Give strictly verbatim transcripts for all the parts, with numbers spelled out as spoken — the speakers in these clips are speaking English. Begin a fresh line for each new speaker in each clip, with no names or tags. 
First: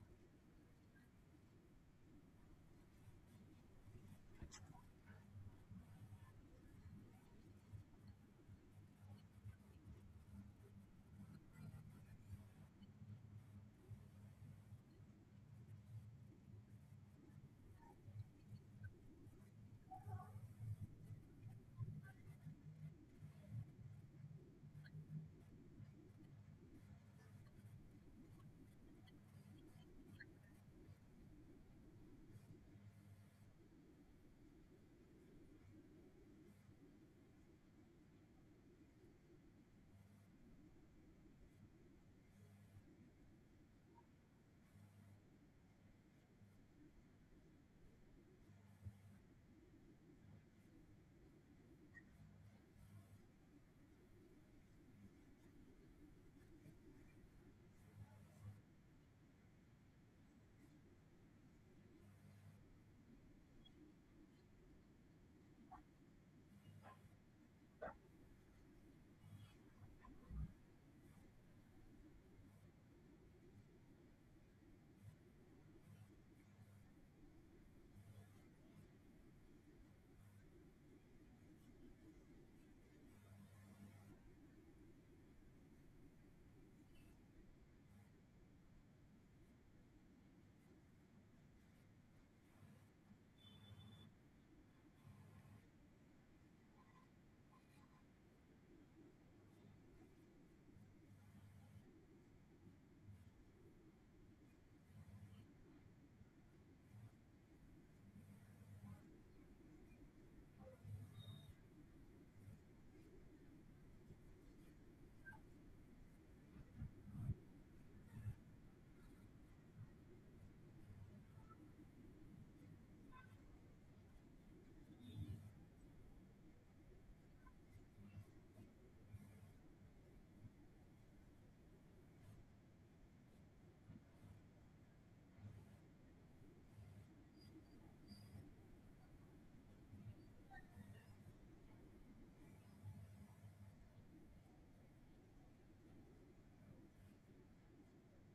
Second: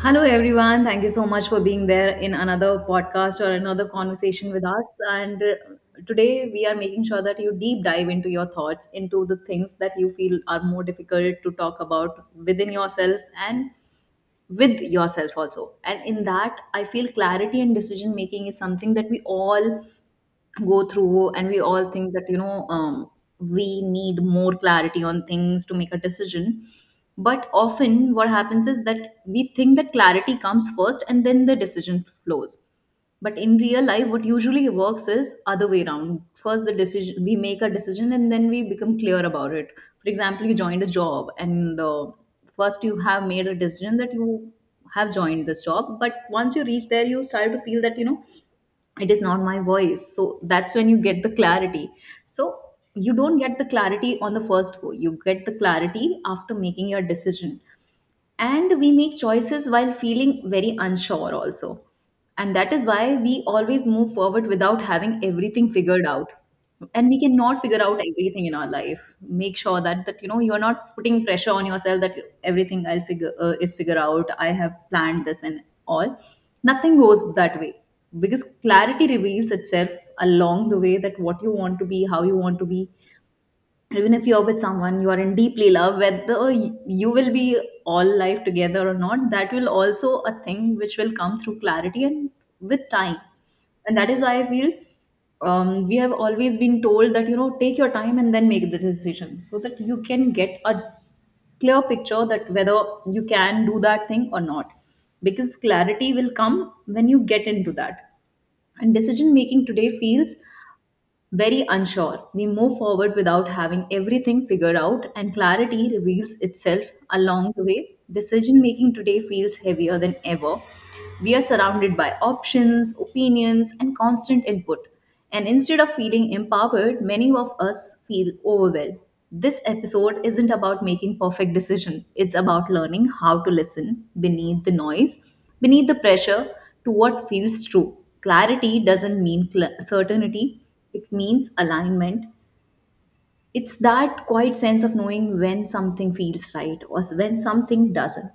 Hello, everyone. Thank you so much for being there in another podcast or another conversation with us. And uh, Today we are making sure that you deep dive into your thoughts, into the things that you feel are more difficult to talk about within yourself and with yourself also. And in that, I feel clarity and decision making is something that we all go through, and we all think that you know um, we need more clarity on things to make a decision, but often what happens is that we think that clarity comes first and then the decision flows. But in real life what usually works is other way around. First the decision, we make a decision and then we become clear about it. For example, you joined a job, and uh, first you have made a decision that you have joined this job, but once you reach there you start to feel that you know it is not my voice. So that's when you get the clarity. So you don't get the clarity on the first go, you get the clarity after making your decision. And we make choices while feeling very unsure also, and that is why we always move forward without having everything figured out. And we cannot figure out everything in our life. Make sure that that you know you are not putting pressure on yourself that everything I'll figure uh, is figure out, I have planned this and all. Nothing goes that way, because clarity reveals itself along the way, that what you want to be, how you want to be. Even if you're with someone you are in deeply love, whether you will be all life together or not, that will also a thing which will come through clarity and with time. And that is why I feel um, we have always been told that you know take your time and then make the decision so that you can get a clear picture that whether you can do that thing or not, because clarity will come when you get into that. And decision making today feels very unsure. We move forward without having everything figured out, and clarity reveals itself along the way. Decision making today feels heavier than ever. We are surrounded by options, opinions, and constant input. And instead of feeling empowered, many of us feel overwhelmed. This episode isn't about making perfect decision. It's about learning how to listen beneath the noise, beneath the pressure, to what feels true. Clarity doesn't mean cl- certainty, it means alignment. It's that quiet sense of knowing when something feels right or when something doesn't,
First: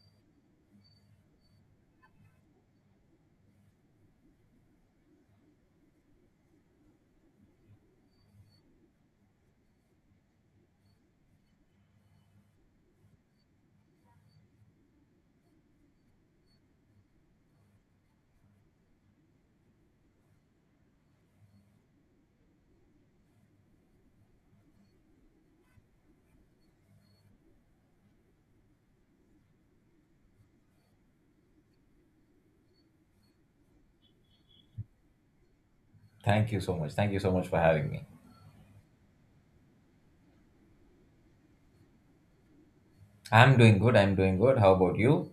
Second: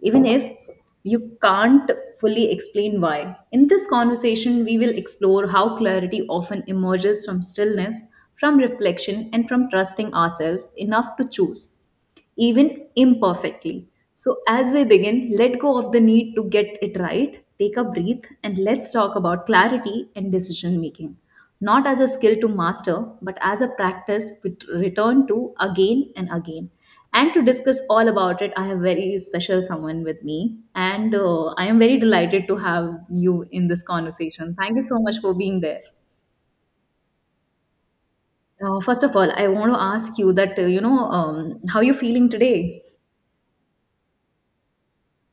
even if you can't fully explain why. In this conversation, we will explore how clarity often emerges from stillness, from reflection, and from trusting ourselves enough to choose even imperfectly. So, as we begin, let go of the need to get it right, take a breath, and let's talk about clarity and decision making. Not as a skill to master, but as a practice we return to again and again. And to discuss all about it, I have very special someone with me, and uh, I am very delighted to have you in this conversation. Thank you so much for being there.
Thank you so much. Thank you so much for having me.
Uh, first of all, I want to ask you that uh, you know um, how you feeling today.
I'm doing good. I'm doing good. How about you?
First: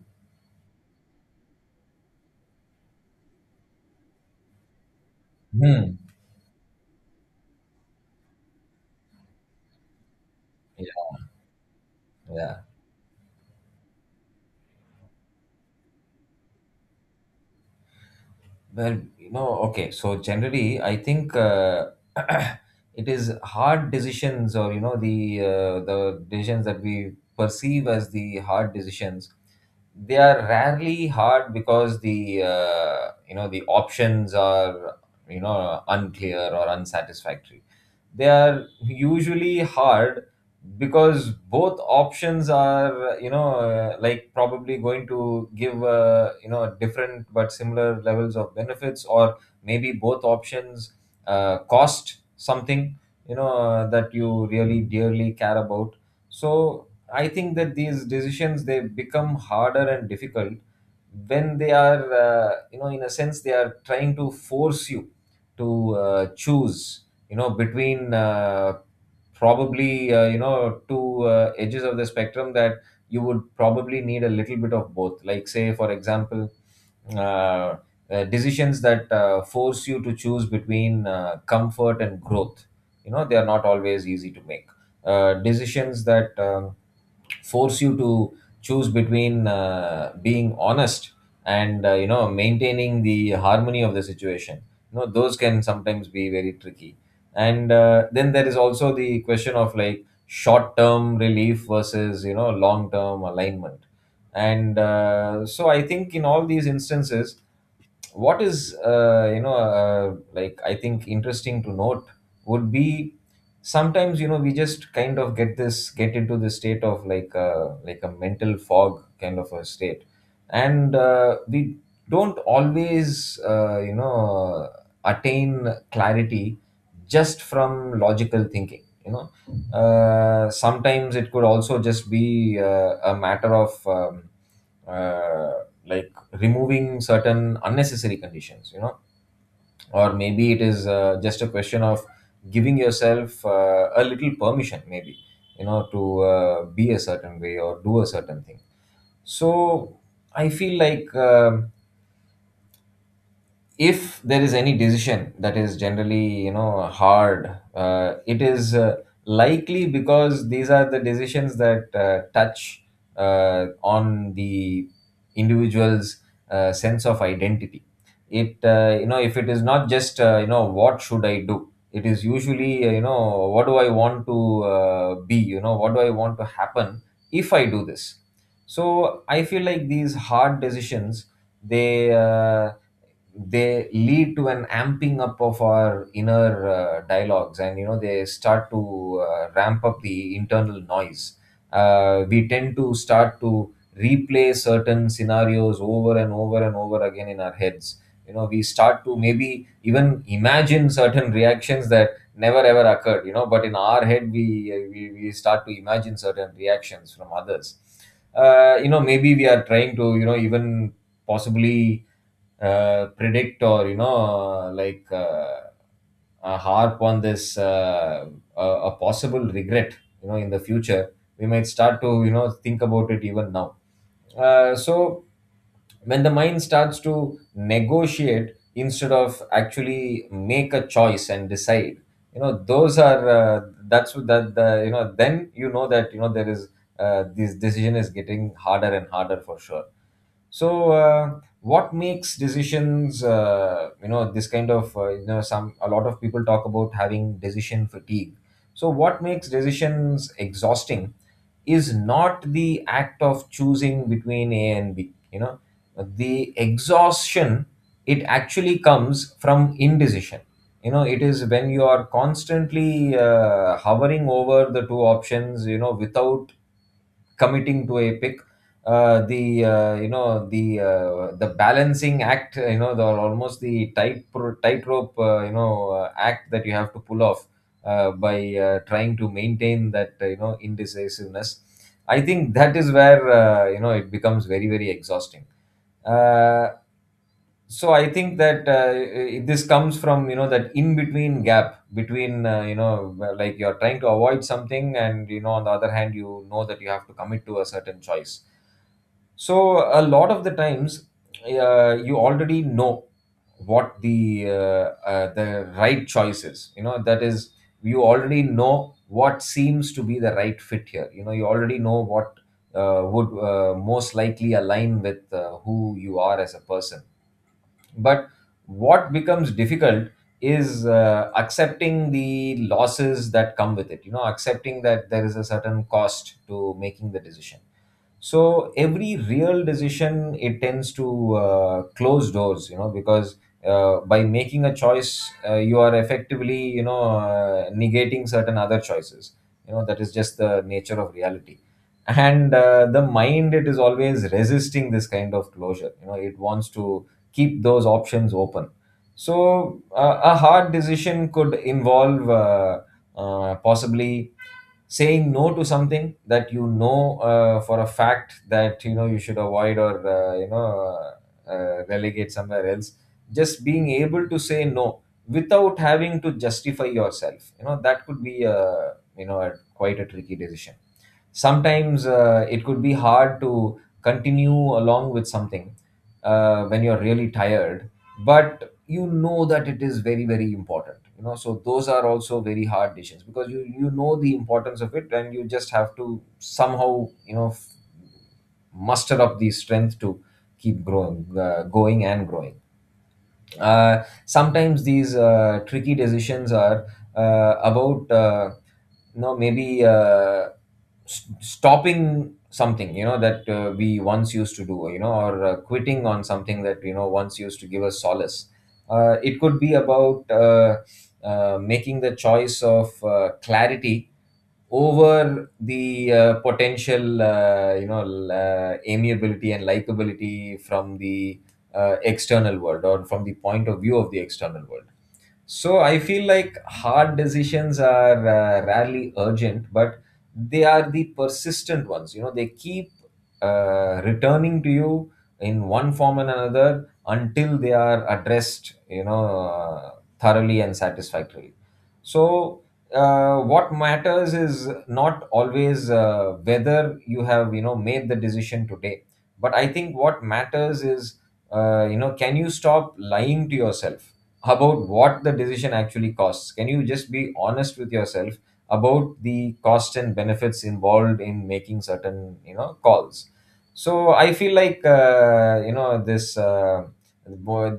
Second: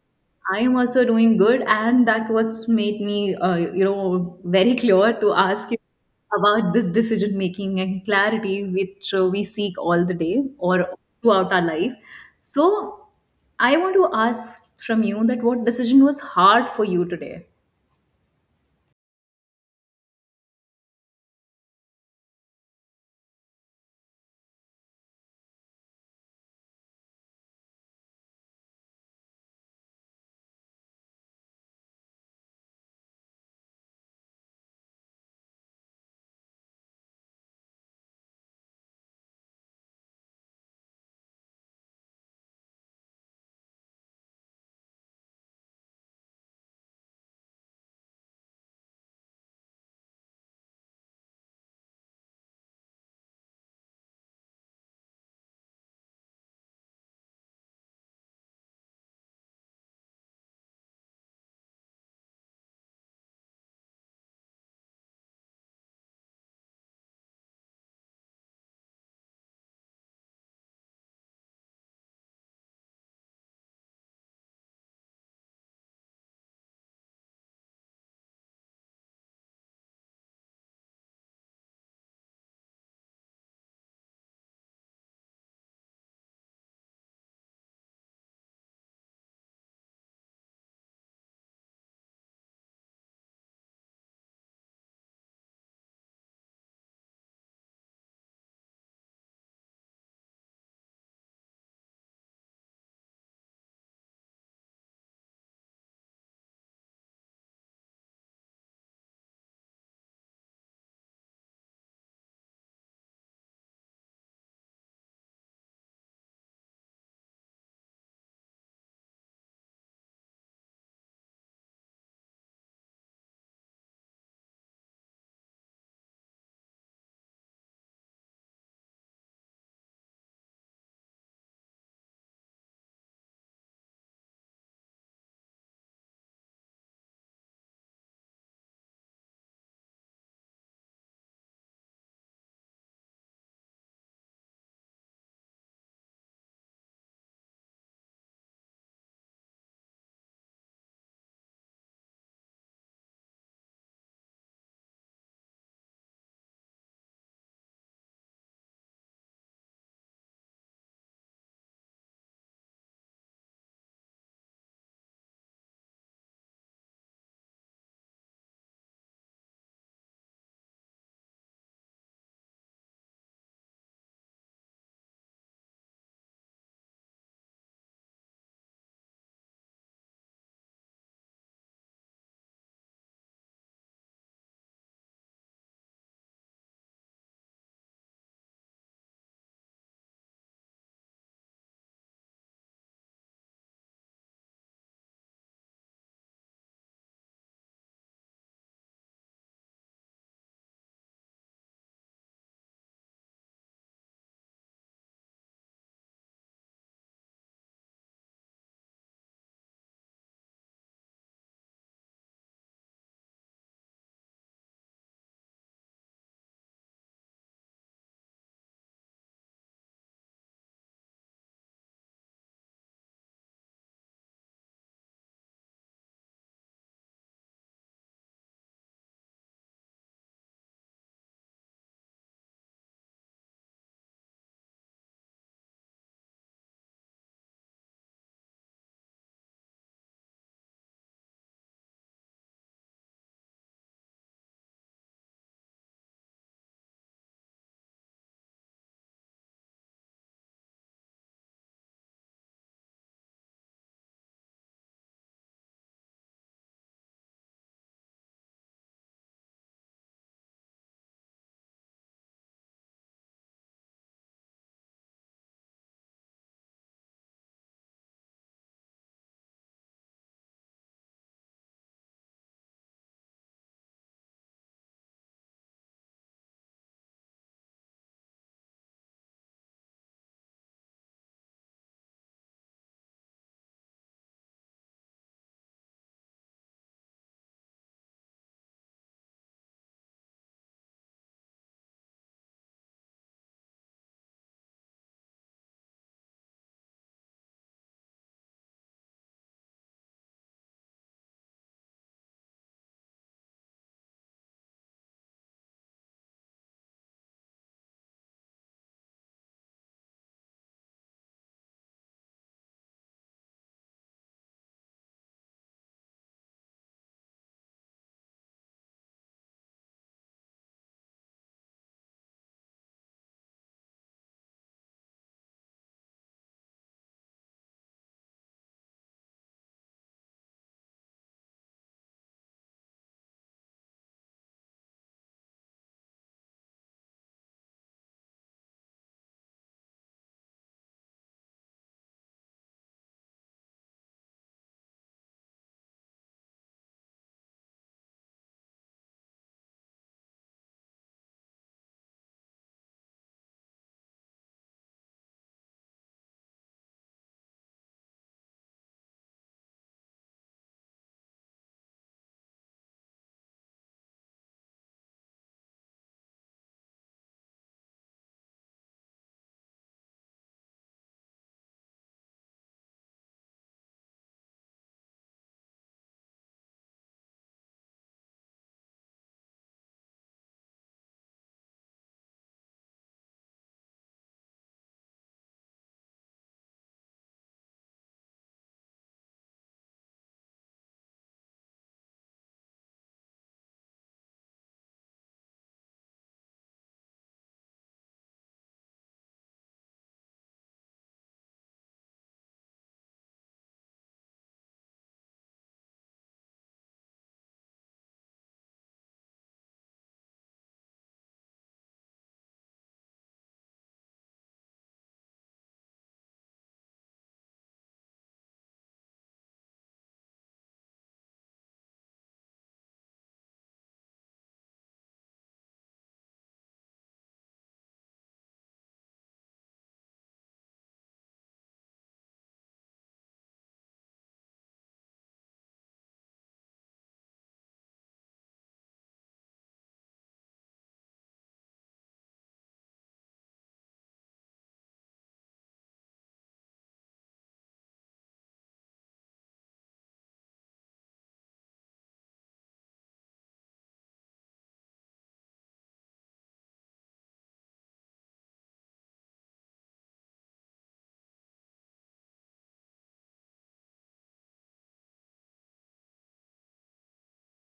I am also doing good, and that what's made me, uh, you know, very clear to ask you
Hmm.
about this decision making and clarity which uh, we seek all the day or
Yeah.
throughout our life.
Yeah.
So, I want to ask from you that what decision was hard for you today?
Well, you know, okay. So generally, I think uh, it is hard decisions, or you know, the uh, the decisions that we perceive as the hard decisions, they are rarely hard. Because the uh, you know, the options are, you know, unclear or unsatisfactory, they are usually hard because both options are, you know, uh, like probably going to give, uh, you know, different but similar levels of benefits, or maybe both options uh, cost something, you know, that you really dearly care about. So I think that these decisions, they become harder and difficult when they are, uh, you know, in a sense, they are trying to force you to uh, choose, you know, between uh, probably, uh, you know, two uh, edges of the spectrum that you would probably need a little bit of both. Like, say, for example, uh, uh, decisions that uh, force you to choose between uh, comfort and growth. You know, they are not always easy to make. Uh, decisions that um, force you to choose between uh, being honest and, uh, you know, maintaining the harmony of the situation, you know, those can sometimes be very tricky. And uh, then there is also the question of, like, short term relief versus, you know, long term alignment. And uh, so I think, in all these instances, what is, uh, you know, uh, like, I think, interesting to note would be, sometimes, you know, we just kind of get this get into the state of, like, a like a mental fog kind of a state. And uh, we don't always, uh, you know, attain clarity just from logical thinking, you know. Uh, sometimes it could also just be uh, a matter of, um, uh, like, removing certain unnecessary conditions, you know, or maybe it is, uh, just a question of giving yourself uh, a little permission, maybe, you know, to uh, be a certain way or do a certain thing. So I feel like, um if there is any decision that is generally, you know, hard, uh, it is uh, likely because these are the decisions that uh, touch uh, on the individual's uh, sense of identity. It, uh, you know, if it is not just, uh, you know, what should I do, it is usually, uh, you know, what do I want to uh, be, you know, what do I want to happen if I do this. So I feel like these hard decisions, they uh, they lead to an amping up of our inner uh, dialogues. And you know, they start to uh, ramp up the internal noise. Uh, we tend to start to replay certain scenarios over and over and over again in our heads. You know, we start to maybe even imagine certain reactions that never ever occurred, you know, but in our head we, uh, we, we start to imagine certain reactions from others. Uh, you know, maybe we are trying to, you know, even possibly uh, predict, or, you know, like, uh, uh, harp on this, uh, a, a possible regret, you know, in the future. We might start to, you know, think about it even now. Uh, so when the mind starts to negotiate instead of actually make a choice and decide, you know, those are, uh, that's what that the you know then you know that you know there is, uh, this decision is getting harder and harder, for sure. So, uh, what makes decisions? Uh, you know, this kind of, uh, you know, some a lot of people talk about having decision fatigue. So, what makes decisions exhausting is not the act of choosing between A and B. You know, the exhaustion, it actually comes from indecision. You know, it is when you are constantly uh, hovering over the two options, you know, without committing to a pick. Uh, the uh, You know, the uh, the balancing act, you know, the almost the tight pro- tightrope, uh, you know, uh, act that you have to pull off, uh, by uh, trying to maintain that, uh, you know, indecisiveness, I think that is where, uh, you know, it becomes very, very exhausting. Uh, so I think that, uh, i- this comes from, you know, that in between gap between, uh, you know, where, like, you're trying to avoid something, and, you know, on the other hand, you know that you have to commit to a certain choice. So a lot of the times, uh, you already know what the uh, uh, the right choice is. You know, that is, you already know what seems to be the right fit here. You know, you already know what uh, would, uh, most likely align with, uh, who you are as a person. But what becomes difficult is uh, accepting the losses that come with it. You know, accepting that there is a certain cost to making the decision. So every real decision, it tends to uh, close doors. You know, because uh, by making a choice, uh, you are effectively, you know, uh, negating certain other choices. You know, that is just the nature of reality. And uh, the mind, it is always resisting this kind of closure. You know, it wants to keep those options open. So uh, a hard decision could involve, uh, uh, possibly, saying no to something that you know, uh, for a fact that you know you should avoid, or, uh, you know, uh, uh, relegate somewhere else. Just being able to say no without having to justify yourself, you know, that could be a, you know, a, quite a tricky decision. Sometimes uh, it could be hard to continue along with something uh, when you're really tired, but you know that it is very, very important. You know, so those are also very hard decisions, because you you know the importance of it, and you just have to somehow, you know, f- muster up the strength to keep growing uh, going and growing. Uh, sometimes these uh, tricky decisions are uh, about, uh, you know, maybe, uh, s- stopping something, you know, that uh, we once used to do, you know, or uh, quitting on something that, you know, once used to give us solace. Uh, it could be about, uh, uh, making the choice of uh, clarity over the, uh, potential, uh, you know, l- uh, amiability and likability from the, uh, external world, or from the point of view of the external world. So I feel like hard decisions are, uh, rarely urgent, but they are the persistent ones. You know, they keep uh, returning to you in one form and another until they are addressed, you know, uh, thoroughly and satisfactorily. So uh, what matters is not always, uh, whether you have, you know, made the decision today, but I think what matters is, uh, you know, can you stop lying to yourself about what the decision actually costs? Can you just be honest with yourself about the cost and benefits involved in making certain, you know, calls? So I feel like, uh, you know, this, uh,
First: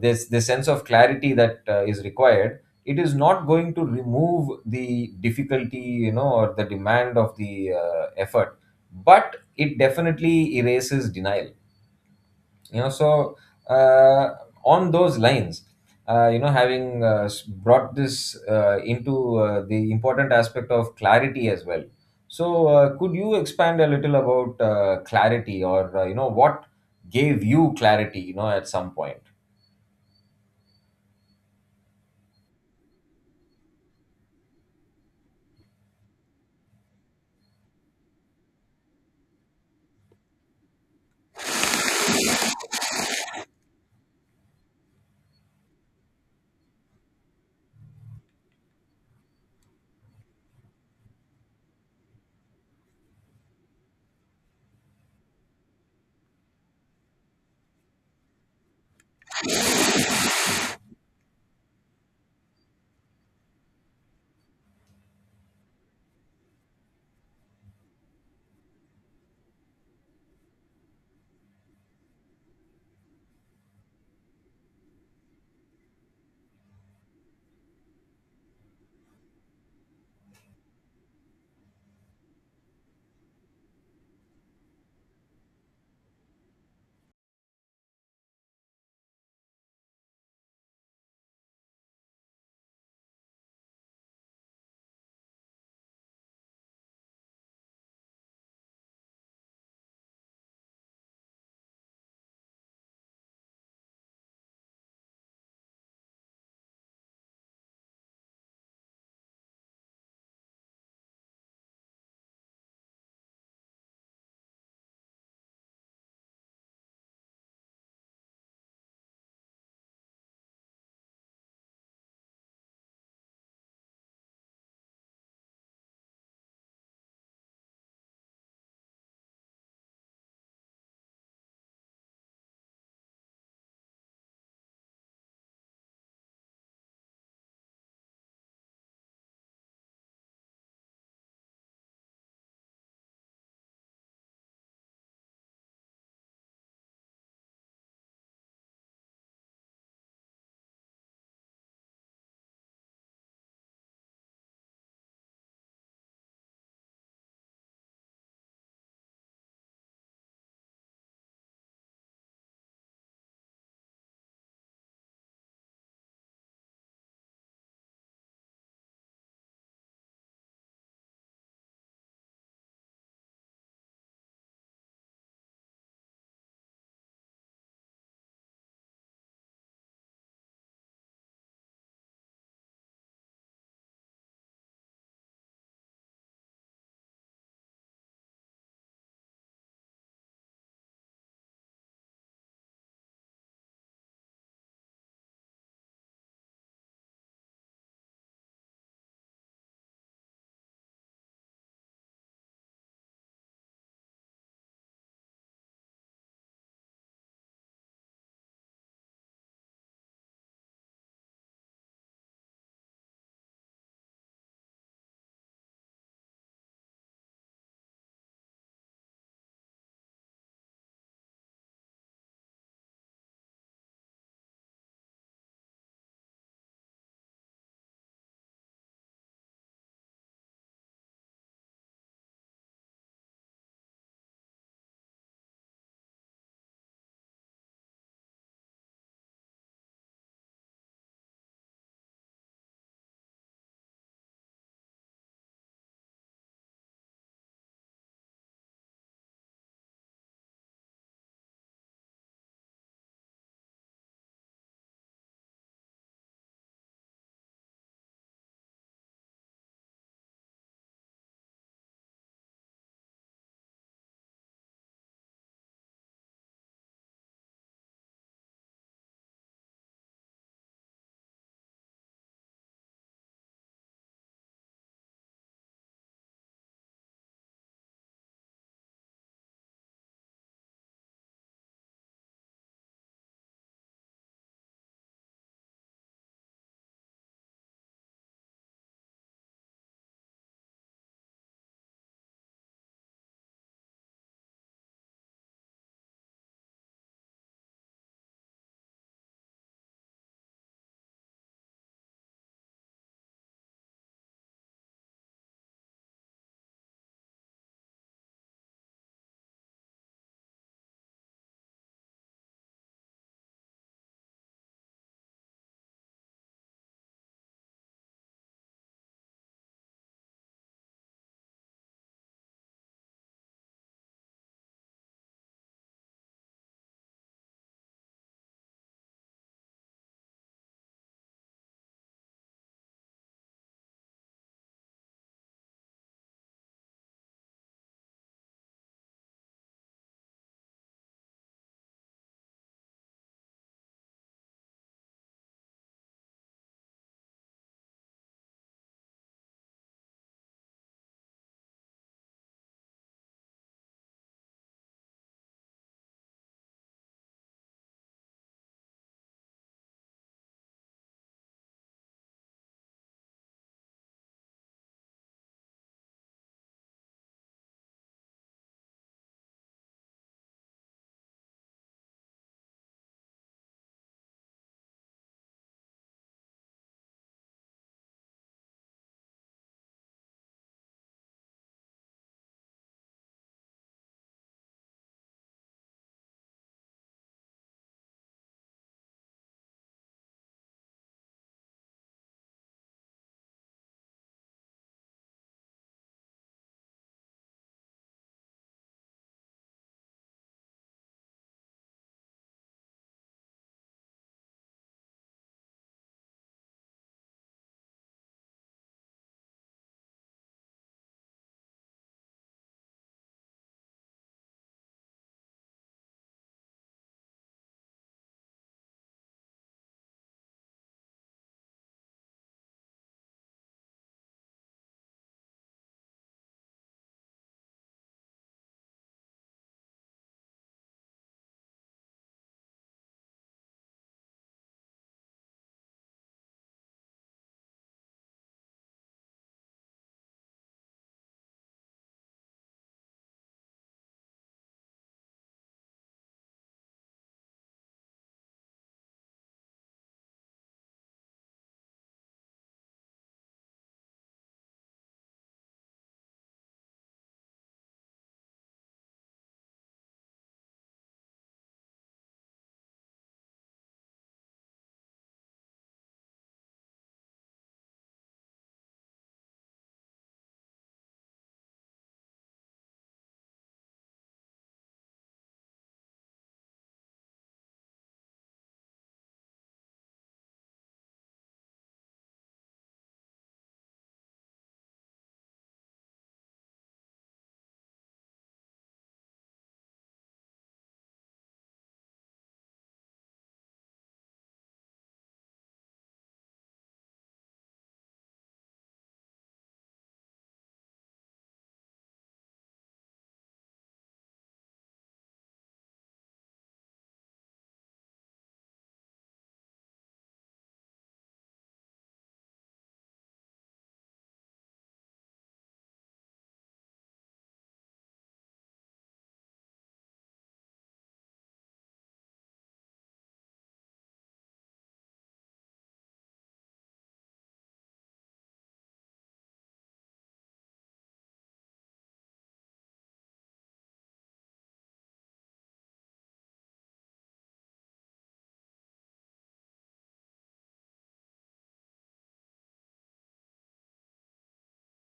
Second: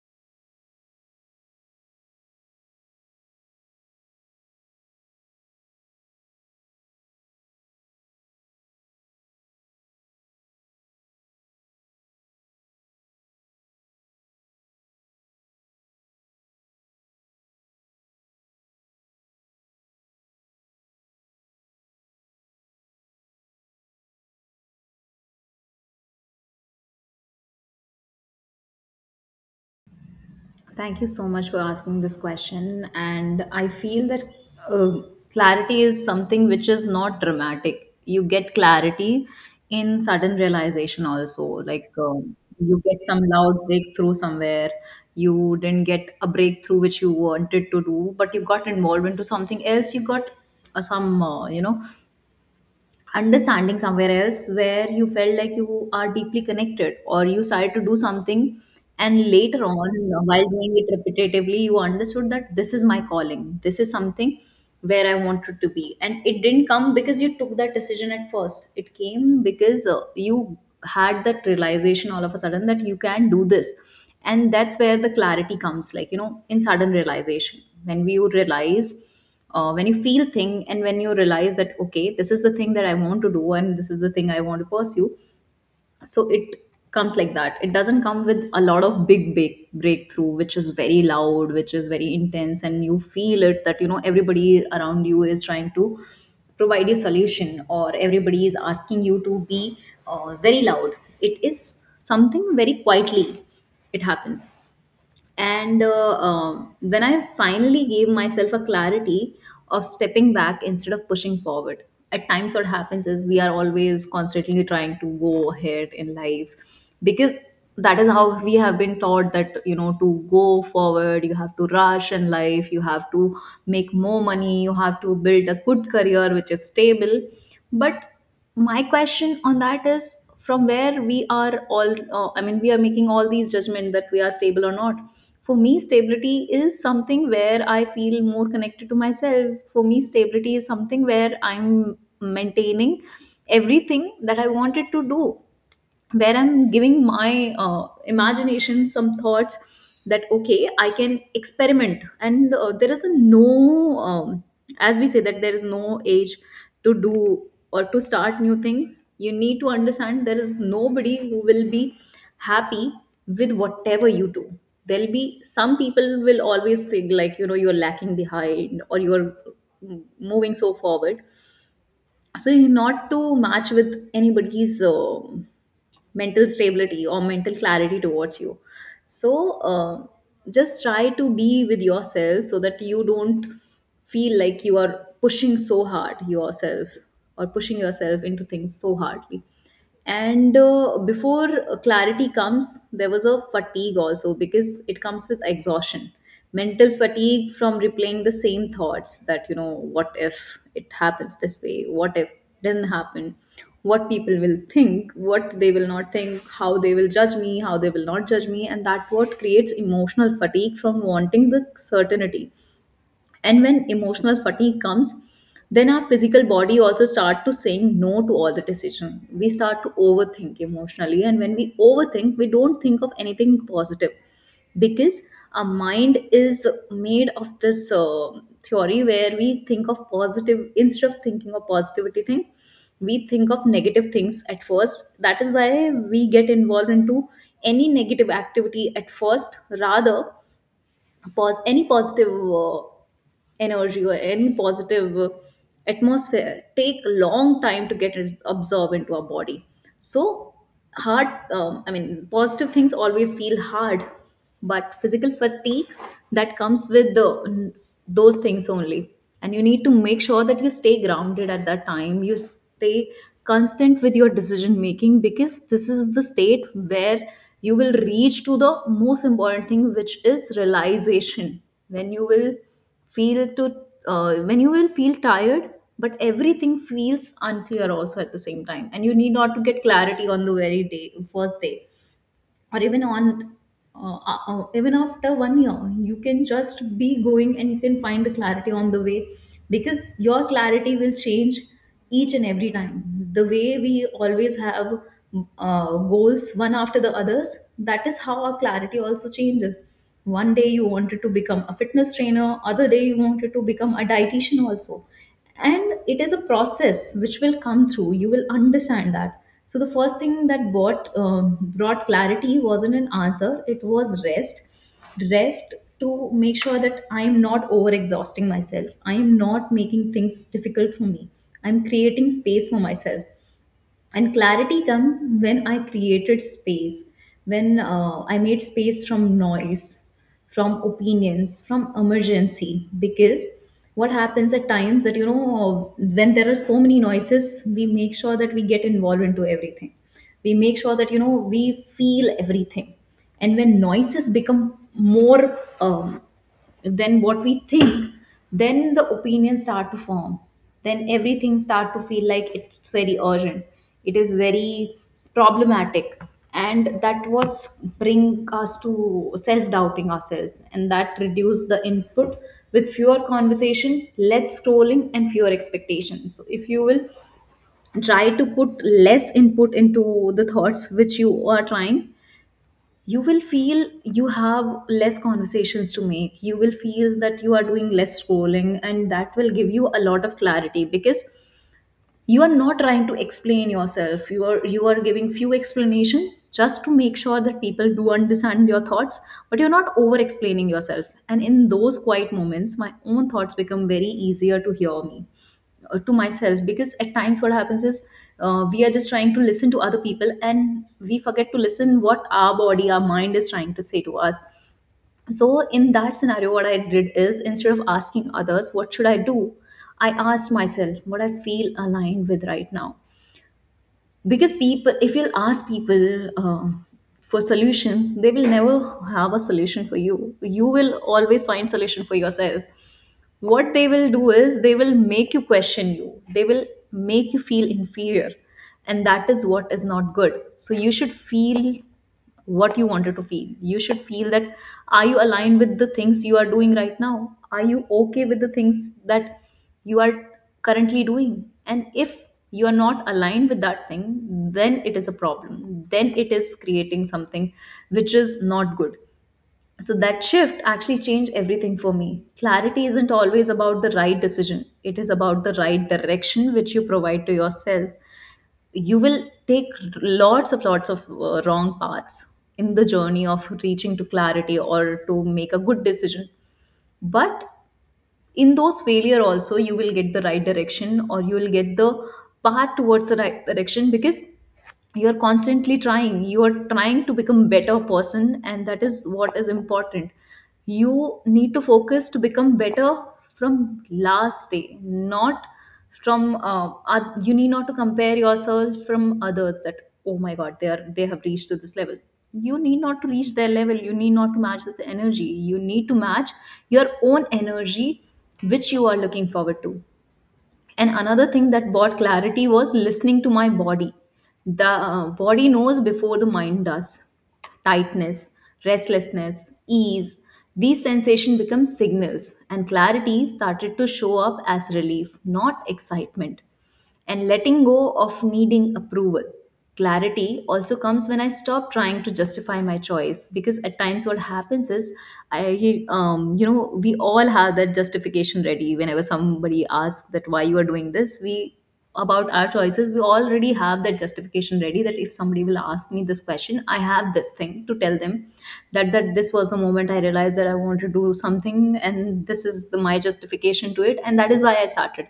this this sense of clarity that uh, is required, it is not going to remove the difficulty, you know, or the demand of the, uh, effort, but it definitely erases denial, you know. So uh, on those lines, uh, you know, having, uh, s- brought this uh, into, uh, the important aspect of clarity as well, so uh, could you expand a little about, uh, clarity, or, uh, you know, what gave you clarity, you know, at some point?
Thank you so much for asking this question. And I feel that uh, clarity is something which is not dramatic. You get clarity in sudden realization, also. Like um, you get some loud breakthrough somewhere. You didn't get a breakthrough which you wanted to do, but you got involved into something else. You got uh, some, uh, you know, understanding somewhere else where you felt like you are deeply connected, or you started to do something and later on, while doing it repetitively, you understood that this is my calling, this is something where I wanted to be. And it didn't come because you took that decision at first, it came because uh, you had that realization all of a sudden that you can do this. And that's where the clarity comes, like you know, in sudden realization, when we would realize uh, when you feel thing and when you realize that okay, this is the thing that I want to do and this is the thing I want to pursue. So it comes like that. It doesn't come with a lot of big big breakthrough which is very loud, which is very intense, and you feel it that you know everybody around you is trying to provide a solution, or everybody is asking you to be uh, very loud. It is something very quietly it happens. And uh, um, when I finally gave myself a clarity of stepping back instead of pushing forward, at times what happens is we are always constantly trying to go ahead in life because that is how we have been taught, that you know to go forward you have to rush in life, you have to make more money, you have to build a good career which is stable. But my question on that is, from where we are all uh, I mean, we are making all these judgments that we are stable or not. For me, stability is something where I feel more connected to myself. For me, stability is something where I'm maintaining everything that I wanted to do, where I'm giving my uh, imagination some thoughts that okay, I can experiment, and uh, there is a no, um, as we say that there is no age to do or to start new things. You need to understand there is nobody who will be happy with whatever you do. There'll be some people will always feel like you know you're lacking behind, or you're mm, moving so forward. So not to match with anybody's uh, mental stability or mental clarity towards you. So uh, just try to be with yourself so that you don't feel like you are pushing so hard yourself or pushing yourself into things so hardly. And uh, Before clarity comes, there was a fatigue also, because it comes with exhaustion. Mental fatigue from replaying the same thoughts that you know, what if it happens this way, what if it doesn't happen, what people will think, what they will not think, how they will judge me, how they will not judge me. And that what creates emotional fatigue from wanting the certainty. And when emotional fatigue comes, then our physical body also start to saying no to all the decision. We start to overthink emotionally, and when we overthink we don't think of anything positive. Because our mind is made of this uh, theory where we think of positive, instead of thinking of positivity thing, we think of negative things at first. That is why we get involved into any negative activity at first, rather pos- any positive uh, energy or any positive uh, atmosphere take a long time to get it absorbed into our body. So hard um, I mean, positive things always feel hard. But physical fatigue that comes with the those things only. And you need to make sure that you stay grounded at that time, you stay constant with your decision making, because this is the state where you will reach to the most important thing, which is realization. When you will feel to uh, when you will feel tired, but everything feels unclear also at the same time. And you need not to get clarity on the very day, first day, or even on uh, uh, uh, even after one year. You can just be going and you can find the clarity on the way, because your clarity will change each and every time. The way we always have uh, goals one after the others, that is how our clarity also changes. One day you wanted to become a fitness trainer, other day you wanted to become a dietitian also. And it is a process which will come through, you will understand that. So the first thing that brought um, brought clarity wasn't an answer, it was rest. Rest to make sure that I am not over exhausting myself, I am not making things difficult for me, I'm creating space for myself. And clarity come when I created space, when uh, I made space from noise, from opinions, from emergency. Because what happens at times that you know when there are so many noises, we make sure that we get involved into everything, we make sure that you know we feel everything. And when noises become more um, then what we think, then The opinions start to form, then everything start to feel like it's very urgent. It is very problematic, and that what's bring us to self-doubting ourselves, and that reduce the input with fewer conversation, less scrolling, and fewer expectations. So if you will try to put less input into the thoughts which you are trying, you will feel you have less conversations to make, you will feel that you are doing less scrolling, and that will give you a lot of clarity, because you are not trying to explain yourself. You are you are giving few explanation just to make sure that people do understand your thoughts, but you're not over explaining yourself. And in those quiet moments, my own thoughts become very easier to hear me, uh, to myself, because at times what happens is, uh, we are just trying to listen to other people and we forget to listen what our body, our mind is trying to say to us. So in that scenario, what I did is, instead of asking others what should I do, I asked myself what I feel aligned with right now. Because people, if you'll ask people uh, for solutions, they will never have a solution for you. You will always find solution for yourself. What they will do is, they will make you question you, they will make you feel inferior, and that is what is not good. So you should feel what you wanted to feel. You should feel that, are you aligned with the things you are doing right now? Are you okay with the things that you are currently doing? And if you are not aligned with that thing, then it is a problem, then it is creating something which is not good. So that shift actually changed everything for me. Clarity isn't always about the right decision, it is about the right direction which you provide to yourself. You will take lots of lots of uh, wrong paths in the journey of reaching to clarity or to make a good decision. But in those failure also, you will get the right direction, or you will get the path towards the right direction, because you are constantly trying, you are trying to become better person, and that is what is important. You need to focus to become better from last day, not from uh, oth- you need not to compare yourself from others that, oh my god, they are, they have reached to this level. You need not to reach their level, you need not to match the energy, you need to match your own energy which you are looking forward to. And another thing that brought clarity was listening to my body. The uh, body knows before the mind does. Tightness, restlessness, ease, these sensations become signals, and clarity started to show up as relief, not excitement and letting go of needing approval. Clarity also comes when I stop trying to justify my choice, because at times what happens is, I um, you know we all have that justification ready whenever somebody asks that, why you are doing this? We about our choices, we already have that justification ready, that if somebody will ask me this question, I have this thing to tell them that that this was the moment I realized that I want to do something, and this is the my justification to it, and that is why I started.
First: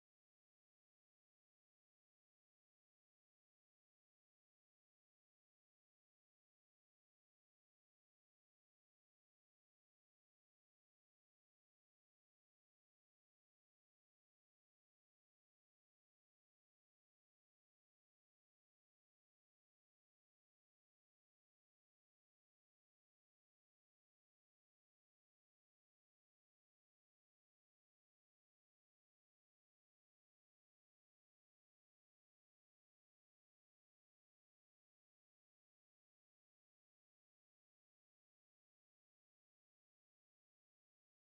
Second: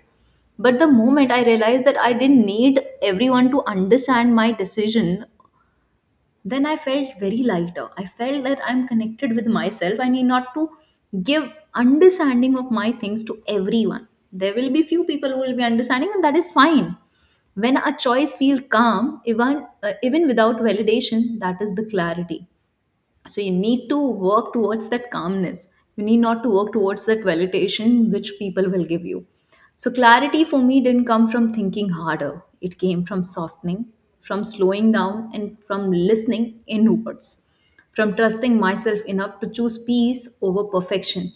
But the moment I realized that I didn't need everyone to understand my decision, then I felt very lighter. I felt that I'm connected with myself. I need not to give understanding of my things to everyone. There will be few people who will be understanding, and that is fine. When a choice feels calm, even uh, even without validation, that is the clarity. So you need to work towards that calmness. You need not to work towards that validation which people will give you. So clarity for me didn't come from thinking harder. It came from softening, from slowing down, and from listening inwards, from trusting myself enough to choose peace over perfection.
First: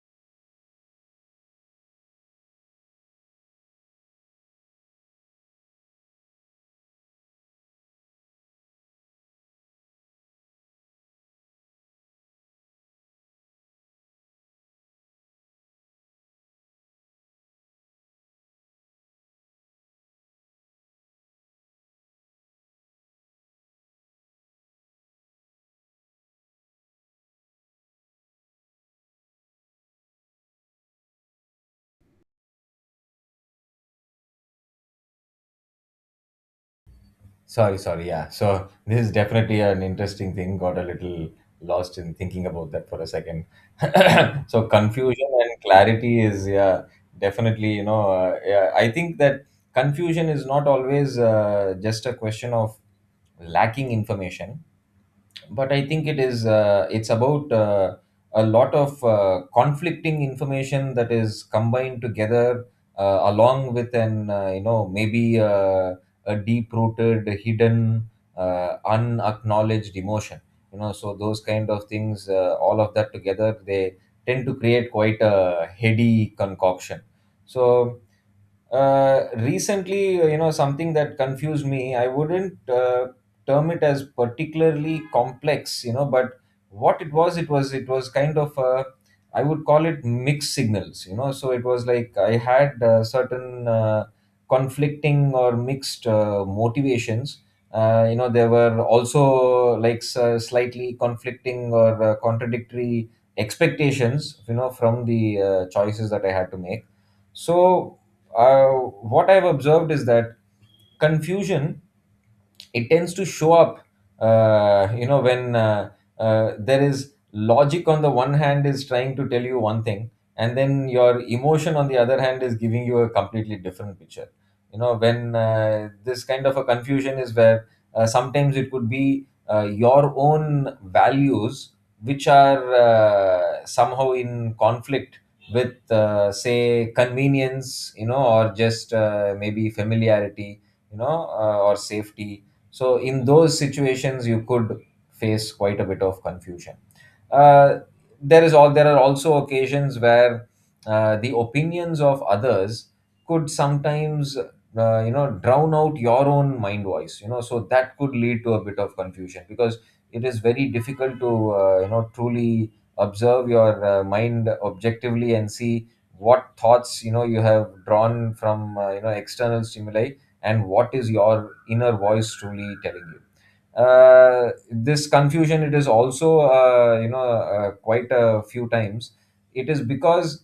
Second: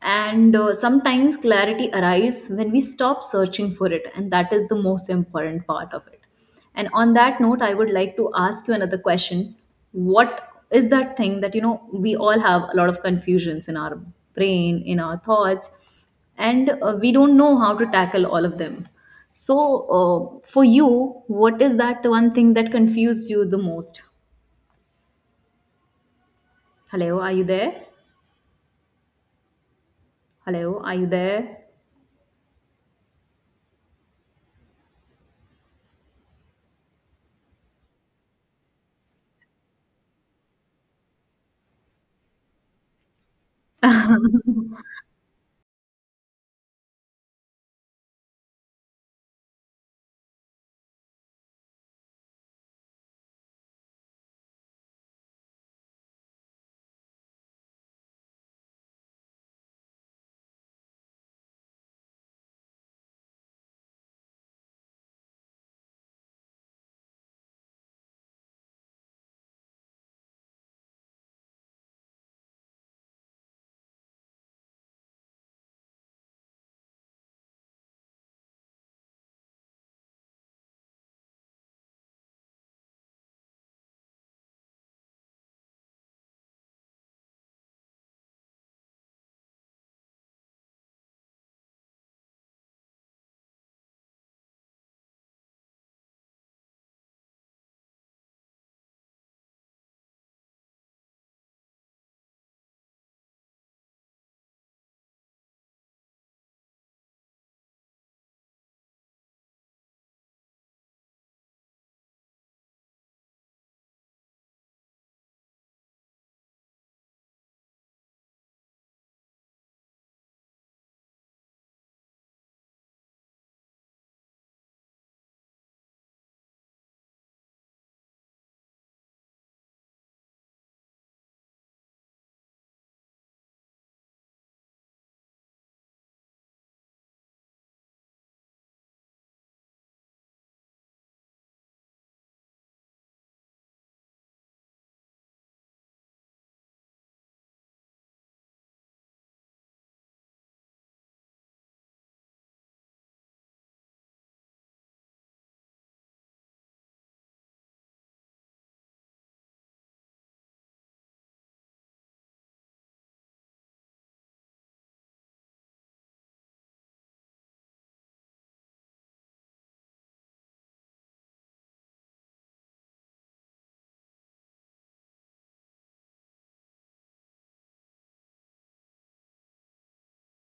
And uh, sometimes clarity arrives when we stop searching for it, and that is the most important part of it. And on that note, I would like to ask you another question. What is that thing that, you know, we all have a lot of confusions in our brain, in our thoughts, and uh, we don't know how to tackle all of them. So uh, for you, what is that one thing that confused you the most? Hello, are you there? Hello, are you there?
Sorry, sorry. Yeah. So this is definitely an interesting thing. Got a little lost in thinking about that for a second. So confusion and clarity is, yeah, definitely, you know uh, yeah, I think that confusion is not always uh, just a question of lacking information, but I think it is uh, it's about uh, a lot of uh, conflicting information that is combined together, uh, along with an uh, you know maybe uh, a deep rooted hidden, uh, unacknowledged emotion. You know, so those kind of things, uh, all of that together, they tend to create quite a heady concoction. So uh, recently, uh, you know something that confused me, I wouldn't uh, term it as particularly complex, you know, but what it was it was it was kind of, uh, I would call it mixed signals. You know, so it was like I had uh, certain, uh, conflicting or mixed uh, motivations. Uh, you know, there were also like s- slightly conflicting or uh, contradictory expectations, you know, from the uh, choices that I had to make. So, uh, what I've observed is that confusion, it tends to show up uh, you know when uh, uh, there is logic on the one hand is trying to tell you one thing, and then your emotion on the other hand is giving you a completely different picture. You know, when uh, this kind of a confusion is where, uh, sometimes it could be uh, your own values which are uh, somehow in conflict with, uh, say, convenience, you know, or just uh, maybe familiarity, you know, uh, or safety. So in those situations, you could face quite a bit of confusion. uh, there is all there are also occasions where uh, the opinions of others could sometimes, uh, you know, drown out your own mind voice. You know, so that could lead to a bit of confusion because it is very difficult to, uh, you know, truly observe your uh, mind objectively and see what thoughts, you know, you have drawn from, uh, you know, external stimuli, and what is your inner voice truly telling you. Uh, this confusion, it is also, uh, you know uh, quite a few times, it is because,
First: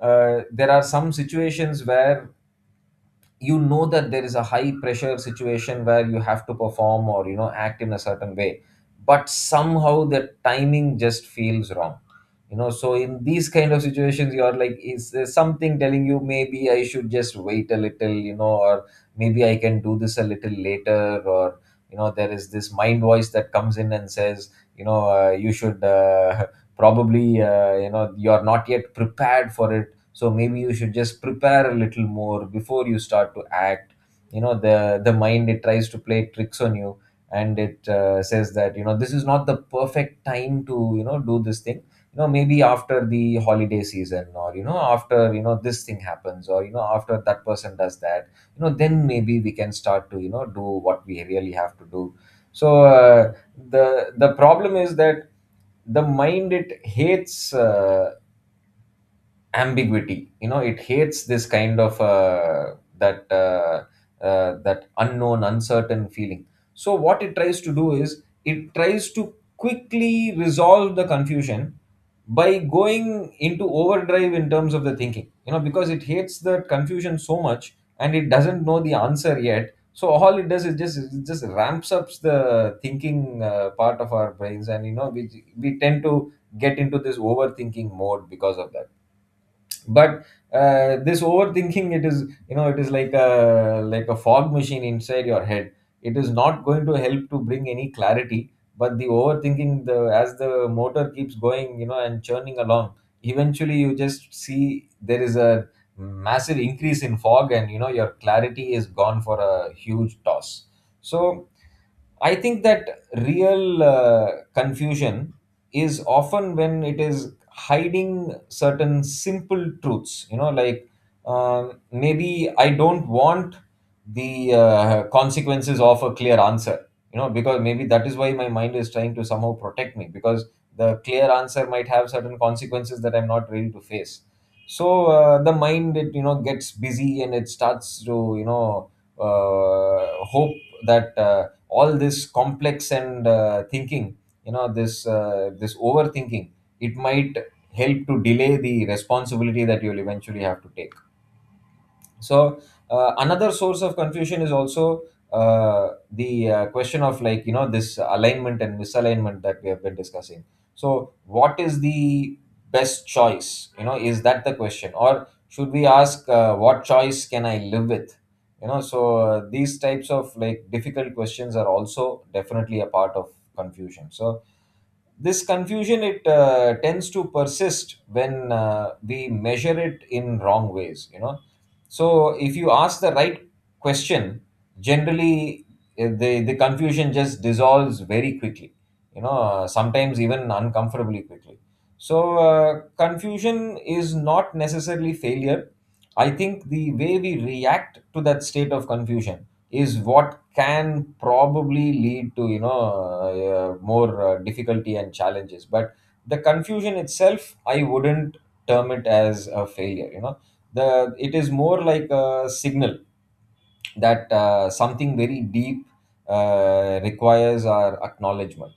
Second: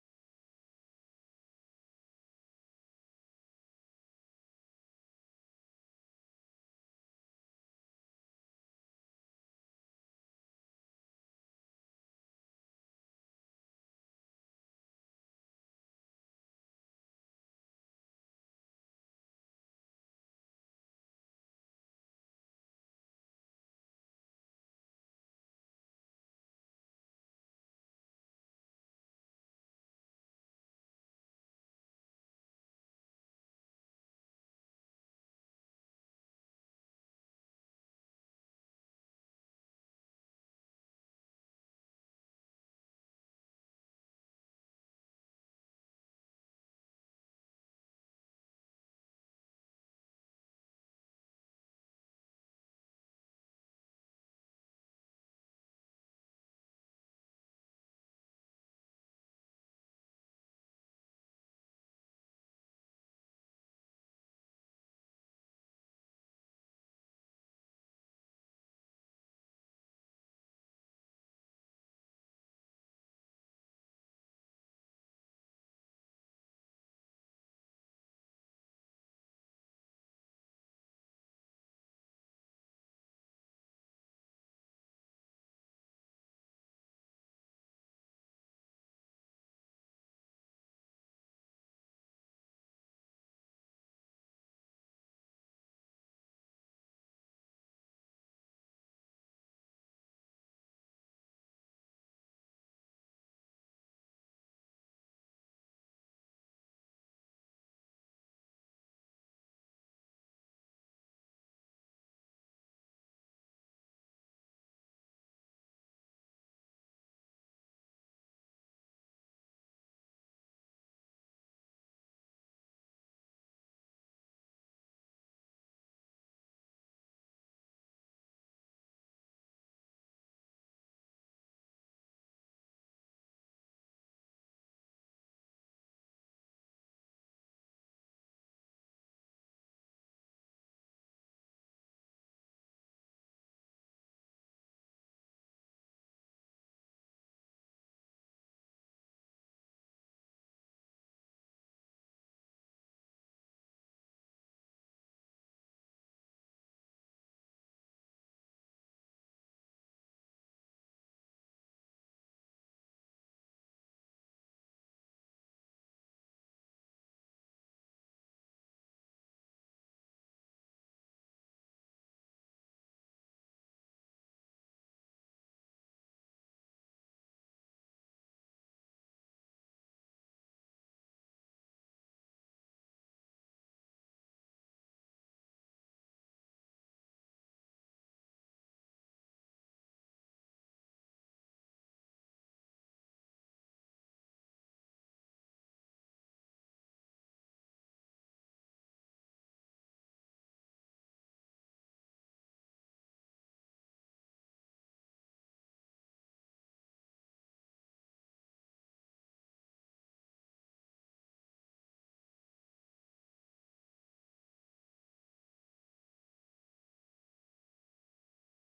uh, there are some situations where, you know, that there is a high pressure situation where you have to perform or, you know, act in a certain way, but somehow the timing just feels wrong. You know, so in these kind of situations, you are like, is there something telling you, maybe I should just wait a little, you know, or maybe I can do this a little later, or, you know, there is this mind voice that comes in and says, you know, uh, you should, uh, probably, uh, you know, you are not yet prepared for it. So maybe you should just prepare a little more before you start to act. You know, the the mind, it tries to play tricks on you, and it uh, says that, you know, this is not the perfect time to, you know, do this thing. You know, maybe after the holiday season, or, you know, after, you know, this thing happens, or, you know, after that person does that, you know, then maybe we can start to, you know, do what we really have to do. So uh, the the problem is that the mind, it hates, uh, ambiguity. You know, it hates this kind of, uh, that uh, uh, that unknown uncertain feeling. So what it tries to do is it tries to quickly resolve the confusion by going into overdrive in terms of the thinking, you know, because it hates the confusion so much and it doesn't know the answer yet, so all it does is just it just ramps up the thinking uh, part of our brains, and, you know, we we tend to get into this overthinking mode because of that. But uh, this overthinking, it is, you know, it is like a like a fog machine inside your head. It is not going to help to bring any clarity, but the overthinking, the as the motor keeps going, you know, and churning along, eventually you just see there is a massive increase in fog, and, you know, your clarity is gone for a huge toss. So I think that real uh, confusion is often when it is hiding certain simple truths, you know, like, um, maybe I don't want the uh, consequences of a clear answer, you know, because maybe that is why my mind is trying to somehow protect me because the clear answer might have certain consequences that I'm not ready to face. So uh, the mind, it, you know, gets busy and it starts to, you know, uh, hope that. Uh, all this complex and uh, thinking, you know, this, uh, this overthinking, it might help to delay the responsibility that you'll eventually have to take. So uh, another source of confusion is also, uh, the uh, question of, like, you know, this alignment and misalignment that we have been discussing. So what is the best choice, you know, is that the question, or should we ask, uh, what choice can I live with? You know, so uh, these types of, like, difficult questions are also definitely a part of confusion. So this confusion, it uh, tends to persist when uh, we measure it in wrong ways. You know, so if you ask the right question, generally, eh, the the confusion just dissolves very quickly. You know, uh, sometimes even uncomfortably quickly. So uh, confusion is not necessarily failure. I think the way we react to that state of confusion is what can probably lead to, you know, uh, uh, more uh, difficulty and challenges, but the confusion itself, I wouldn't term it as a failure. You know, the it is more like a signal that uh, something very deep, uh, requires our acknowledgement.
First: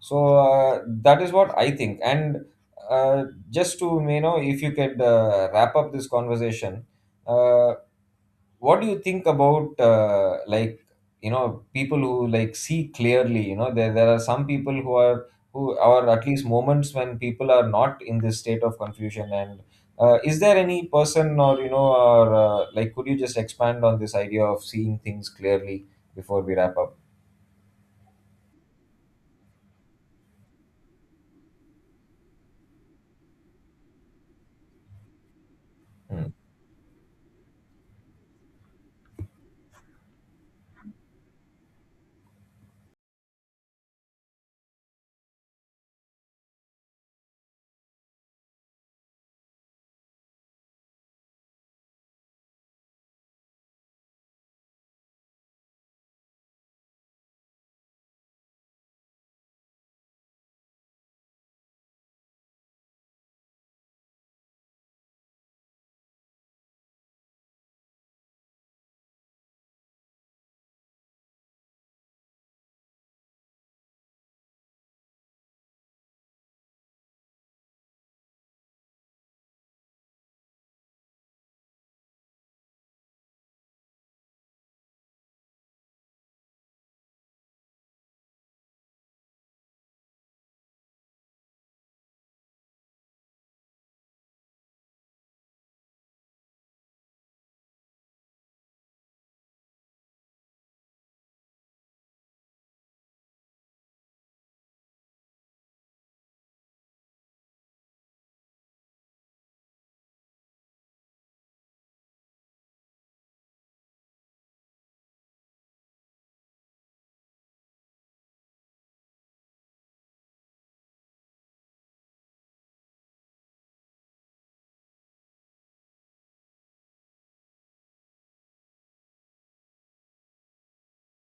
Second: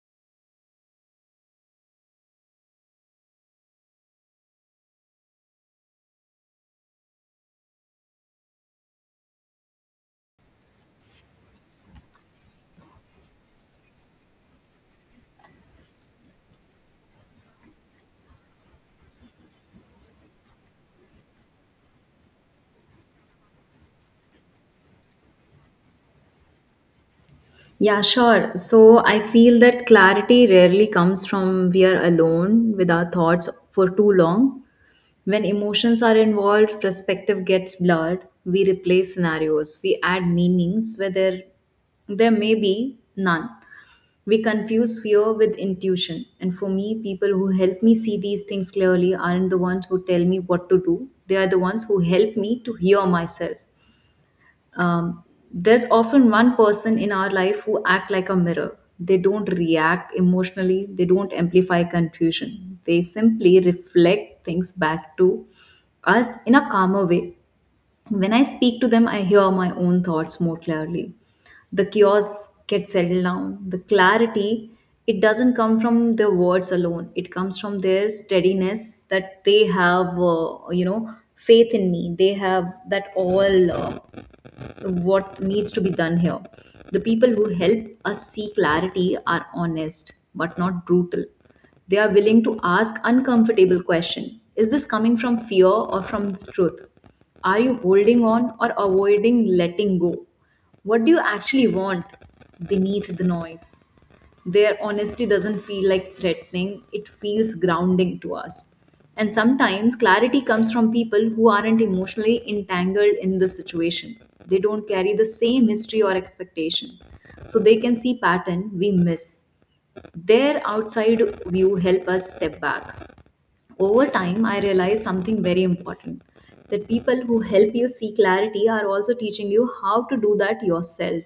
So uh, that is what I think. And uh, just to, you know, if you could uh, wrap up this conversation, uh, what do you think about, uh, like, you know, people who, like, see clearly? You know, there, there are some people who are who are, at least moments when people are not in this state of confusion, and uh, is there any person, or, you know, or uh, like, could you just expand on this idea of seeing things clearly before we wrap up?
Yeah, sure. So I feel that clarity rarely comes from we are alone with our thoughts for too long. When emotions are
Hmm.
involved, perspective gets blurred. We replace scenarios. We add meanings where there, there may be none. We confuse fear with intuition. And for me, people who help me see these things clearly aren't the ones who tell me what to do. They are the ones who help me to hear myself. um, there's often one person in our life who act like a mirror. They don't react emotionally, they don't amplify confusion, they simply reflect things back to us in a calmer way. When I speak to them, I hear my own thoughts more clearly. The chaos gets settled down. The clarity, it doesn't come from their words alone, it comes from their steadiness, that they have, uh, you know, faith in me. They have that all uh, what needs to be done here. The people who help us see clarity are honest but not brutal. They are willing to ask uncomfortable question. Is this coming from fear or from the truth? Are you holding on or avoiding letting go? What do you actually want beneath the noise? Their honesty doesn't feel like threatening, it feels grounding to us. And sometimes clarity comes from people who aren't emotionally entangled in the situation. They don't carry the same history or expectation. So they can see pattern we miss. Their outside view help us step back. Over time, I realized something very important, that people who help you see clarity are also teaching you how to do that yourself.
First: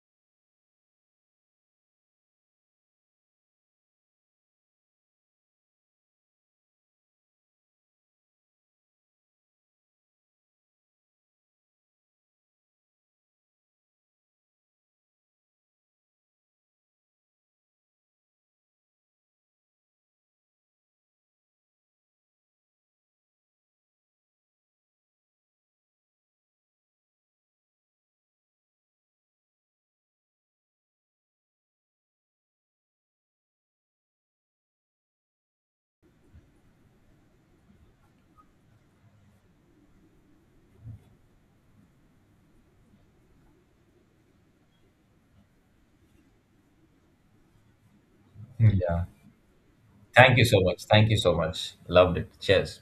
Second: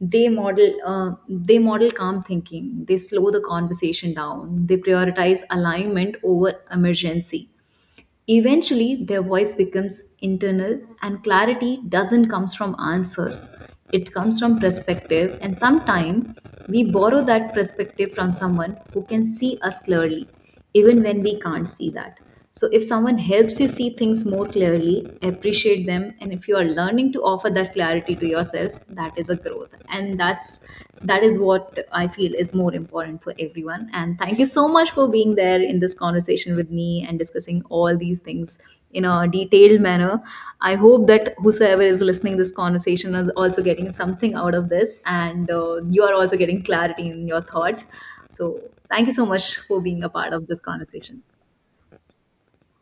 They model uh, they model calm thinking, they slow the conversation down, they prioritize alignment over emergency. Eventually, their voice becomes internal, and clarity doesn't come from answers. It comes from perspective, and sometimes we borrow that perspective from someone who can see us clearly, even when we can't see that. So if someone helps you see things more clearly, appreciate them, and if you are learning to offer that clarity to yourself, that is a growth growth and that's that is what I feel is more important for everyone. And thank you so much for being there in this conversation with me and discussing all these things in a detailed manner. I hope that whosoever is listening this conversation is also getting something out of this, and uh, you are also getting clarity in your thoughts. So
Yeah.
thank you so much for being a part
Thank you
of
so
this
much. Thank you
conversation.
so much. Loved it. Cheers.